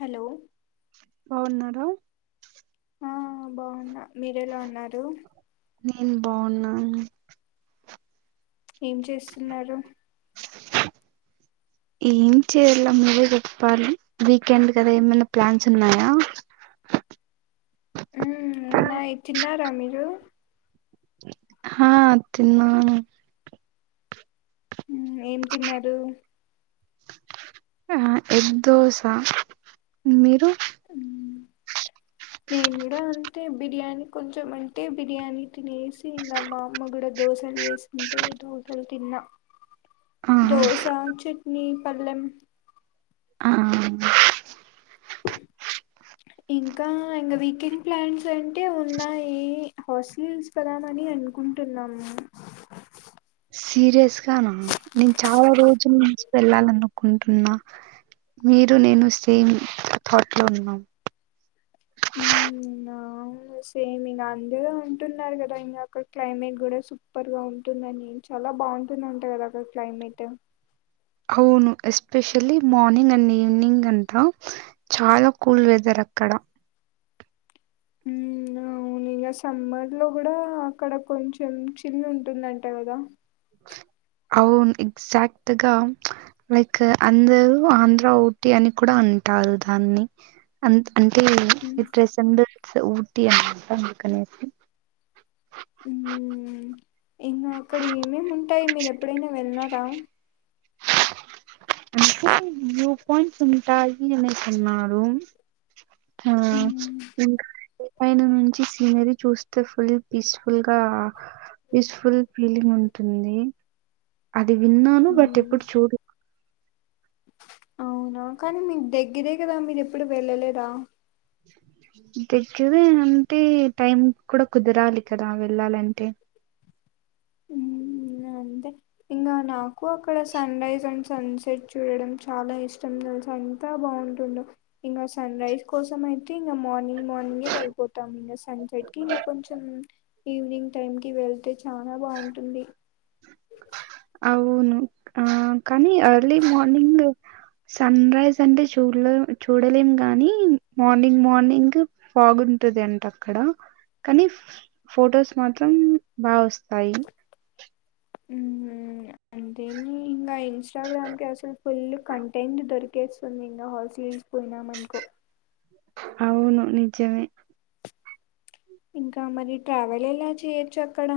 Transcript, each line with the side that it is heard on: left: Hello
right: బావున్నరు
left: ఆహా బావున్న మీరెలా ఉన్నారు
right: నేనే బావున్నాను
left: ఏం చేస్తున్నారు
right: ఏం చేయ్లా మువ్వే జొప్పాలి వీకెండ్ గదా ఏమైనా ప్లాన్సున్నాయా
left: ఊ ఉన్నాయ్ తిన్నార మీరు
right: హా తిన్నాను
left: ఉహు ఏం తిన్నారు
right: అహ ఎగ్ దోస మీరు
left: ఊ నేనే గుడ అంతే బిర్యానీ కొంచంమంటే బిర్యానీ తినేసి ఇంగ మా అమ్మ గుడ దోసల్ వేసింటే దోసల్ తిన్నా
right: ఆహా
left: దోశ చెట్నీ పల్లెం
right: ఆ
left: ఇంకా ఇంగ వీకెండ్ ప్లాన్సంటే ఉన్నాయి హాస్లిల్స్ పోదామని అనుకుంటున్నాము
right: సీరియస్ గానా నేన్ చాలా రోజుల్ నుంచి వెళ్ళాలనుకుంటున్నా మీరు నేను సేమ్ థాట్ లో ఉన్నాం
left: ఉహూ నాన్ సేమ్ ఇంగ అందరు అంటున్నారు గదా ఇంగ క్లైమేట్ గుడా సూపర్ గా ఉంటుందని చాలా బావుంటుందంట గద అక్కడ క్లైమేట్టు
right: అవును ఎస్పెషలీ మార్నింగ్ అండ్ ఈవనింగ్ అంతా చాలా కూల్ వెదర్ అక్కడ
left: ఊనా వూనింగ సమ్మర్ లో గుడా అక్కడ కొంచెం చిల్లు ఉంటుందంట గదా
right: అవున్ ఎగ్జాక్టు గా లైక్ అందరూ ఆంధ్ర వూటి అని కూడా అంటారు దాన్ని అంత్ అంటే ఈ ప్రెసెండేసు ఊటి అన్నమాట అందుకనేసి
left: ఊ ఇంగ అక్కడ ఏమేముంటాయ్ మీరు ఎప్పుడైనా వెళ్న్నార
right: అంటే రూప్ పాయింట్స్ ఉంటాయి అనేసి అన్నారు తా
left: ఉమ్
right: ఇంకా అండి ఆయన నుంచి సీనరీ చూస్తే ఫుల్ పీస్ఫుల్గా పీస్ఫుల్ ఫీలింగ్ ఉంటుంది అది విన్నాను బట్
left: ఉమ్.
right: ఇప్పుడు చూడు
left: అవునా కానీ మీకు దగ్గిరే కదా మీరు ఎప్పుడు వెళ్ళలేదా
right: దగ్గర అంటే టైం కూడా కుదరాలి కదా వెళ్ళాలంటే
left: ఉమ్ అంతే ఇంగ నాకు అక్కడ సన్ రైజ ఉంటే సన్ సెట్ చూడడం చాలా ఇష్టం తెలుసు అంతా బాగుంటుందో ఇంగ సన్ రైజ్ కోసం అయితే ఇంగ మార్నింగ్ మార్నింగ్ వెళ్ళిపోతాం ఇంగ సన్ సెట్ కి ఇంగ కొంచెం ఈవినింగ్ టైంకి వెళ్తే చానా బాగుంటుంది
right: వును ఆ కానీ అర్లీ మార్నింగ్ సన్ రైజ్ అంటే చూడలే చూడలేం గాని మార్నింగ్ మార్నింగ్ ఫాగు ఉంటది అంట అక్కడ కానీ ఫొటోస్ మాత్రం బా వస్తాయి
left: ఉ అంతేని ఇంగ ఇన్స్టాగ్రామ్ కి అసలు ఫుల్ కంటెంట్ దొరి గెట్స్ పన్నాయింగ హాల్సీల్స్ పోయినామనుకో
right: అవును నిజమే
left: ఇంకా మరి ట్రావెల్ ఎలా చేయొచ్చు అక్కడ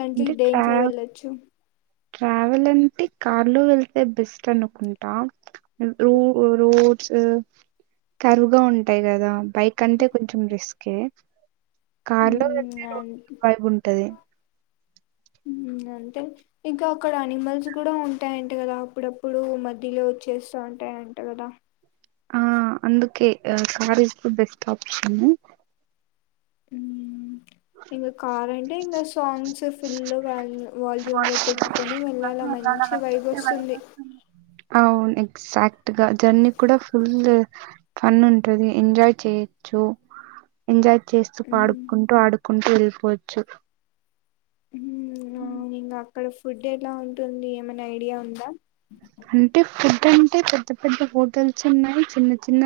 left: దాంట్లో
right: అంట
left: దేంట్లో
right: ట్రావ్
left: వెళ్ళొచ్చు
right: ట్రావెల్ అంటే కార్లో వెళ్తే బెస్ట్ అనుకుంటా రో రోడ్స్ కరువుగా ఉంటాయి కదా బైక్ అంటే కొంచెం రిస్కే కార్లో
left: ఉమ్
right: వెల్తే రోడ్
left: అన్-
right: వైబ్ ఉంటది
left: ఇం అంతే ఇంకా అక్కడ అనిమల్స్ కూడా ఉంటాయంట కదా అప్పుడప్పుడు మధ్యలో వచ్చేస్తూ ఉంటాయంట కదా
right: ఆ అందుకే కార్ ఇస్ బెస్ట్ ఆప్షను
left: ఇంగ కారంటే ఇంగ సాంగ్స్ ఫిల్ కాల వాల్యూమ్లో
right: వాషింగ్
left: పెట్టుకొని
right: కోసం
left: వెళ్ళాలా
right: అలాగా
left: మంచి వైబ్ వస్తుంది
right: వెళ్తే అవును ఎక్సాక్ట్గా జర్నీ కూడా ఫుల్ ఫన్ ఉంటది ఎంజాయ్ చేయొచ్చు ఎంజాయ్ చేస్తూ
left: ఉమ్,
right: పాడుకుంటూ ఆడుకుంటూ వెళ్ళిపోవచ్చు
left: ఉమ్ ఇంగ అక్కడ ఫుడ్ ఎలా ఉంటుంది ఏమైనా ఐడియా ఉందా
right: అంటే ఫుడ్ అంటే పెద్ద పెద్ద హోటల్స్ ఉన్నాయ్ చిన్న చిన్న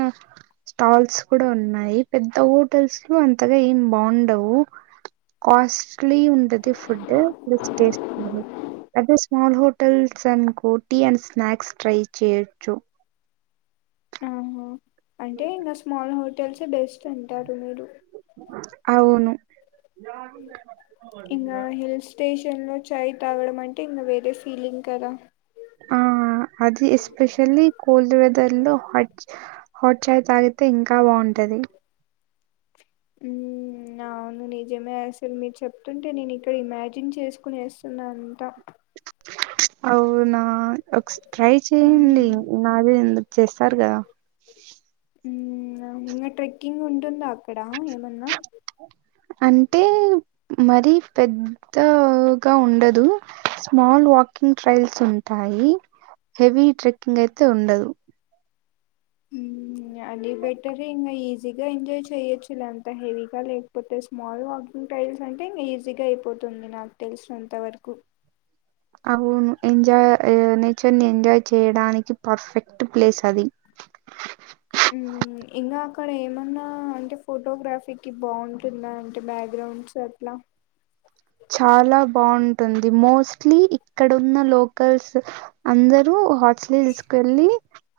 right: స్టాల్స్ కూడా ఉన్నాయి పెద్ద హోటల్స్ లో అంతగా ఏం బాగుండవు కాస్ట్లీ ఉంటది ఫుడ్డు ప్లస్ అదే స్మాల్ హోటల్స్ అం కోటీ అండ్ స్నాక్స్ ట్రై చేయచ్చు
left: ఆహా అంటే ఇంగ స్మాల్ హోటల్స్ ఏ బెస్ట్ అంటారు మీరు
right: అవును
left: ఇంగా హిల్ స్టేషన్లో చాయ్ తాగడం అంటే ఇంగ వేరే ఫీలింగ్ కదా
right: ఆ అది ఎస్పెషల్లీ కోల్డ్ వెదర్లో హాట్ హాట్ చాయ్ తాగితే ఇంకా బాగుంటది
left: ఉ అవును నిజమే అసలు మీరు చెప్తుంటే నేను ఇక్కడ ఇమాజిన్ చేసుకుని ఏస్తున్నా అంట
right: అవునా ఒక ట్రై చేయండి నాదే ఎందు చేస్తారు కదా
left: ఇంగ ట్రెక్కింగ్ ఉంటుందా అక్కడ ఏమన్నా
right: అంటే మరి పె త్త గా ఉండదు స్మాల్ వాకింగ్ ట్రైల్స్ ఉంటాయి. హెవీ ట్రెక్కింగ్ అయితే ఉండదు.
left: అది బెటర ఇంకా ఈజీగా ఎంజాయ్ చేయొచ్చు ఇ లేంత హెవీగా లేకపోతే. మోడల్ వాకింగ్ టైల్స్ అంటే ఇంకా ఈజీగా అయిపోతుంది నాకు తెలిసినంతవరకు.
right: అవును ఎంజాయ్ నేచర్ ని ఎంజాయ్ చేయడానికి పర్ఫెక్ట్ ప్లేస్ అది.
left: అ. ఇంకా అక్కడ ఏమన్నా అంటే ఫోటోగ్రఫీకి బాగుంటుందా అంటే బ్యాక్గ్రౌండ్స్ అట్లా.
right: చాలా బాగుంటుంది మోస్ట్లీ ఇక్కడ ఉన్న లోకల్స్. అందరూ హార్స్లీ హిల్స్ కెళ్ళి.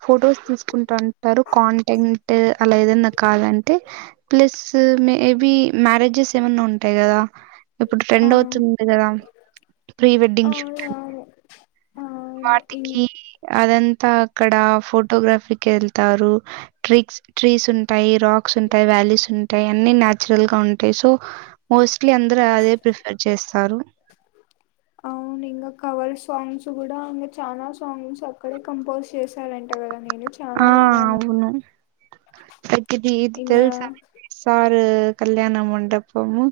right: ఫొటోస్ తీసుకుంటుంటారు కాంటెంట్ అలా ఏదైన్నా కాదంటే. ప్లస్ మేబి మ్యారేజెస్ ఏమైన్నా ఉంటాయి కదా. ఇప్పుడు
left: ఆ
right: ట్రెండ్ అవుతుంది కదా ప్రీ వెడ్డింగ్ షూట్. అని,
left: అవునవును అవును ఇం
right: వాటికి అదంతా. ఇక్కడ ఫోటోగ్రఫీకి వెళ్తారు ట్రీక్స్ ట్రీస్ ఉంటాయి. రాక్స్ ఉంటాయి వ్యాలీస్ ఉంటాయి అన్ని న్యాచురల్ గా ఉంటాయి సో. మోస్ట్లీ అందరు అదే ప్రిఫర్ చేస్తారు.
left: అవును ఇంకా కవర్ సాంగ్స్ కూడా ఇకా చాలనా సాంగ్స్ అక్కడే కంపోజ్. చేశాడంట కదా నేను. చాలా
right: ఆ
left: విన్నాను
right: అవును తగ్గిదిద్
left: ఇంగా
right: తెలుసా. సారు కళ్యాణ మండపము.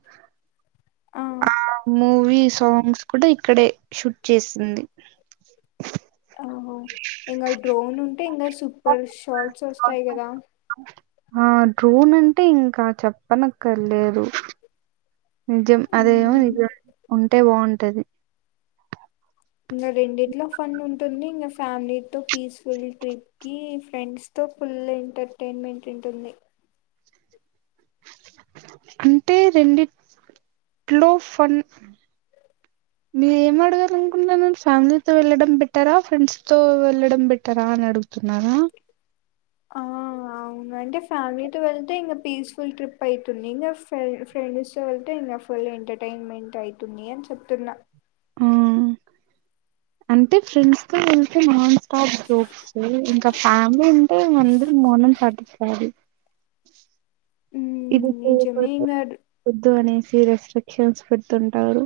left: అ.
right: ఆ మూవీ సాంగ్స్ కూడా ఇక్కడే షూట్ చేసింది.
left: ఆహా ఇంకా డ్రోన్ ఉంటే ఇంకా సూపర్ షార్ట్స్ వస్తాయి కదా.
right: ఆ డ్రోన్ అంటే ఇంకా చెప్పనక్కర్లేదు. నిజం అదేమో
left: మ్
right: నిజం ఉంటే బాగుంటది.
left: ఇంకా రెండిట్లో ఫన్ ఉంటుంది ఇంకా ఫ్యామిలీతో పీస్ఫుల్ ట్రిప్. కి ఫ్రెండ్స్ తో ఫుల్ ఎంటర్టైన్మెంట్ ఉంటుంది.
right: అంటే రెండిట్లో ఫన్. మీర ఏం అడగా అనుకుంటున్నాను ఫ్యామిలీతో వెళ్ళడం బెటరా ఫ్రెండ్స్ తో వెళ్ళడం బెటరా అని అడుగు. న్నార.
left: ఆ. అవునా అంటే ఫ్యామిలీతో వెళ్తే ఇంకా పీస్ఫుల్ ట్రిప్ ఐతుంది ఇంకా ఫెల్ ఫ్రెండ్స్ తో వెళ్తే ఇంకా. ఫుల్ ఎంటర్టైన్మెంట్ అవుతుంది అని చెప్తున్నా.
right: ఆ అంటే ఫ్రెండ్స్ తో. నాన్ స్టాప్ జూక్స్ ఇంకా ఫ్యామిలీ ఉంటే మందరు మౌనం పటిస్తి. ఇది
left: ఉమ్ నిజమే
right: చేయపోతే
left: ఇంగ
right: వద్దు అనేసి రెస్ట్రిక్షన్స్ పెడుతుంటారు.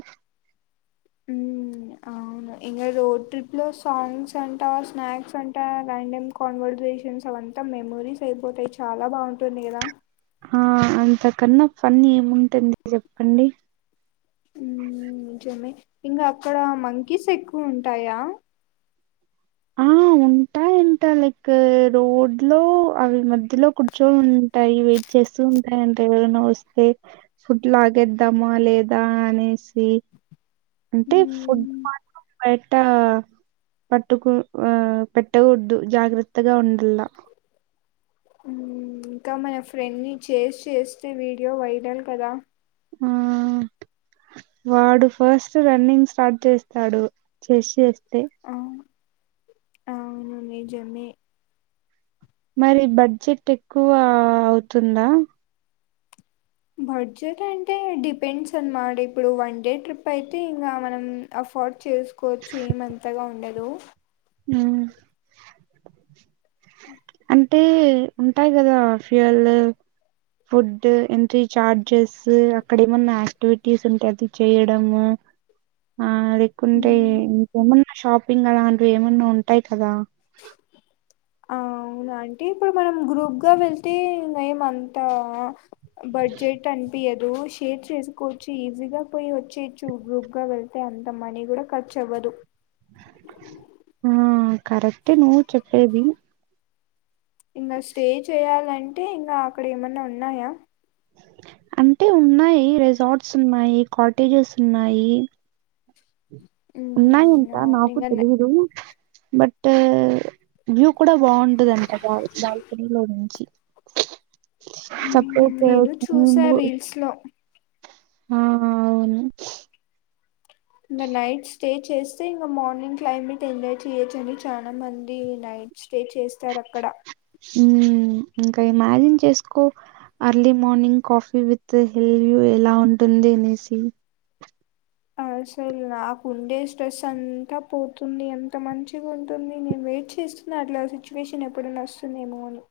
left: ఉ. అవును ఇంకా రోడ్ ట్రిప్ లో సాంగ్స్ అంటా స్నాక్స్ అంటా రండేం. కాన్వర్జేషన్స్ అవంతా మెమరీస్ అయిపోతాయి చాలా బాగుంటుంది కదా.
right: ఆ అంతకన్నా ఫన్నీ ఏముంటుంది చెప్పండి.
left: చెమే ఇంకా అక్కడ మంకీస్ ఎక్కువ ఉంటాయా.
right: ఆ ఉంటా ఎంట లైక్ రోడ్ లో అవి మధ్యలో కూర్చో. టాయి వెయిట్ చేస్తూ ఉంటాయి అంట ఎవరన్నా వస్తే. ఫుడ్ లాగేద్దామా లేదా అనేసి అంటే ఫుడ్
left: ఉమ్
right: మాత్రం బయట పట్టుకు ఆ పెట్టకూడదు జాగ్రత్తగా ఉండల్లా
left: ఇంకా మన ఫ్రెండ్ని చేసి చేస్తే వీడియో వైరల్ కదా
right: ఆ వాడు ఫస్ట్ రన్నింగ్ స్టార్ట్ చేస్తాడు చెస్ చేస్తే
left: అవును అవును నిజమే
right: మరి బడ్జెట్ ఎక్కువ అవుతుందా
left: బడ్జెట్ అంటే డిపెండ్స్ అన్నమాట ఇప్పుడు వన్ డే ట్రిప్ అయితే ఇంకా మనం అఫోర్డ్ చేసు కోచ్చు ఏమంతగా ఉండదు
right: హ్మ్ అంటే ఉంటాయి కదా ఫ్యూయల్ల్ ఫుడ్ ఎంట్రీ చార్జెస్ అక్కడ ఏమన్నా యాక్టివిటీస్ ఉంటే అది చేయడము ఆ లేకుంటే ఇంకేమన్నా షాపింగ్ అలాంటివి ఏమన్నా ఉంటాయి కదా
left: ఆ అవును అంటే ఇప్పుడు మనం గ్రూప్గా వెళ్తే మేమంతా బడ్జెట్ అన్పియద్ షేర్ చేసుకోవచ్చు ఈజీగా పోయి వచ్చేయచ్చు గ్రూప్గా వెళ్తే అంత మనీ కూడా ఖర్చు అవ్వదు
right: ఆ కరెక్టే నువ్వు చెప్పేది
left: ఇంకా స్టే చేయాలంటే ఇంకా అక్కడ ఏమన్నా ఉన్నాయా
right: అంటే ఉన్నాయి రిసార్ట్స్ ఉన్నాయి కాటేజెస్ ఉన్నాయి ఉన్నాయంత
left: అవును
right: నాకు
left: ఇంగ
right: తెలీదు బట్ టే వ్యూ కూడా బావుంటదంట గాలి బాల్కనీలో నుంచి
left: నేను చూసా రీల్స్ లో
right: [unintelligible] ఆ అవును
left: న నైట్ స్టే చేస్తే ఇంకా మార్నింగ్ క్లైమేట్ ఎంజాయ్ చేయొచ్చు అని చాలా మంది నైట్ స్టే చేస్తారక్కడ
right: మ్ ఇంకా ఇమాజిన్ చేసుకో early morning coffee with hill view ఎలా ఉంటుంది అనేసి
left: అసలు నాకు ఉండే స్ట్రెస్ అంతా పోతుంది ఎంత మంచిగా ఉంటుంది నేను వెయిట్ చేస్తూ న్న అట్ల సిచ్యువేషన్ ఎప్పుడనా వస్తుందేమో అని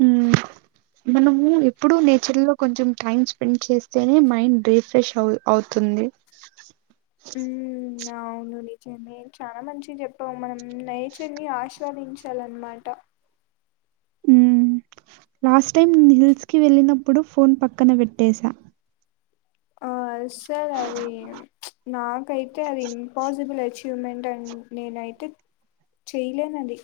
right: హ్మ్. మనము ఎప్పుడు నేచర్లో కొంచెం టైం స్పెండ్ చేస్తేనే మైండ్ రీఫ్రెష్ అవు అవుతుంది
left: ఉమ్ అవును నిజమే చాలా మంచిగ చెప్పావ్ మనం నేచర్ని ఆస్వాదించాలన్నమాట
right: ఉమ్ లాస్ట్ టైం హిల్స్కి వెళ్ళినప్పుడు ఫోన్ పక్కన పెట్టసా
left: ఆ అస్సల్ అది నాకైతే అది ఇంపాసిబుల్ ఎచి వ్‌మెంట్ అన్ నేనైతే చేయలేను అది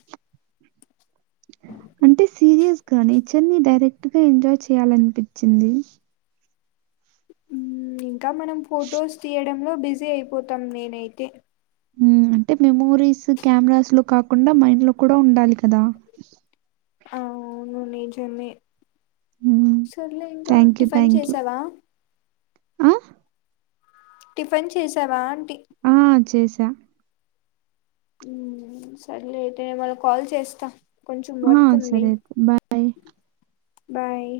right: అంటే సీరియస్గా నేచర్ని డైరెక్ట్గా ఎంజాయ్ చేయాలనిపించింది
left: ఉమ్ ఇంకా మనం ఫొటోస్ తీయడంలో బిజీ అయిపోతాం నేనైతే
right: మ్ అంటే మెమోరీస్ కెమెరాస్లో కాకుండా మైండ్ లో కూడా ఉండాలి కదా
left: అవును నిజమే
right: హ్మ్.
left: సర్లే ఇంకా టిఫన్ చేసావా
right: అ
left: టిఫిన్ చేసావా అంటి
right: ఆ చేసా
left: హ్ సరే లెట్ అయ్యా గాదా కాల్ చేస్తా కొంచెం
right: ఆ!
left: వర్క్ ఉంది.
right: సరే అయితే బాయ్.
left: బాయ్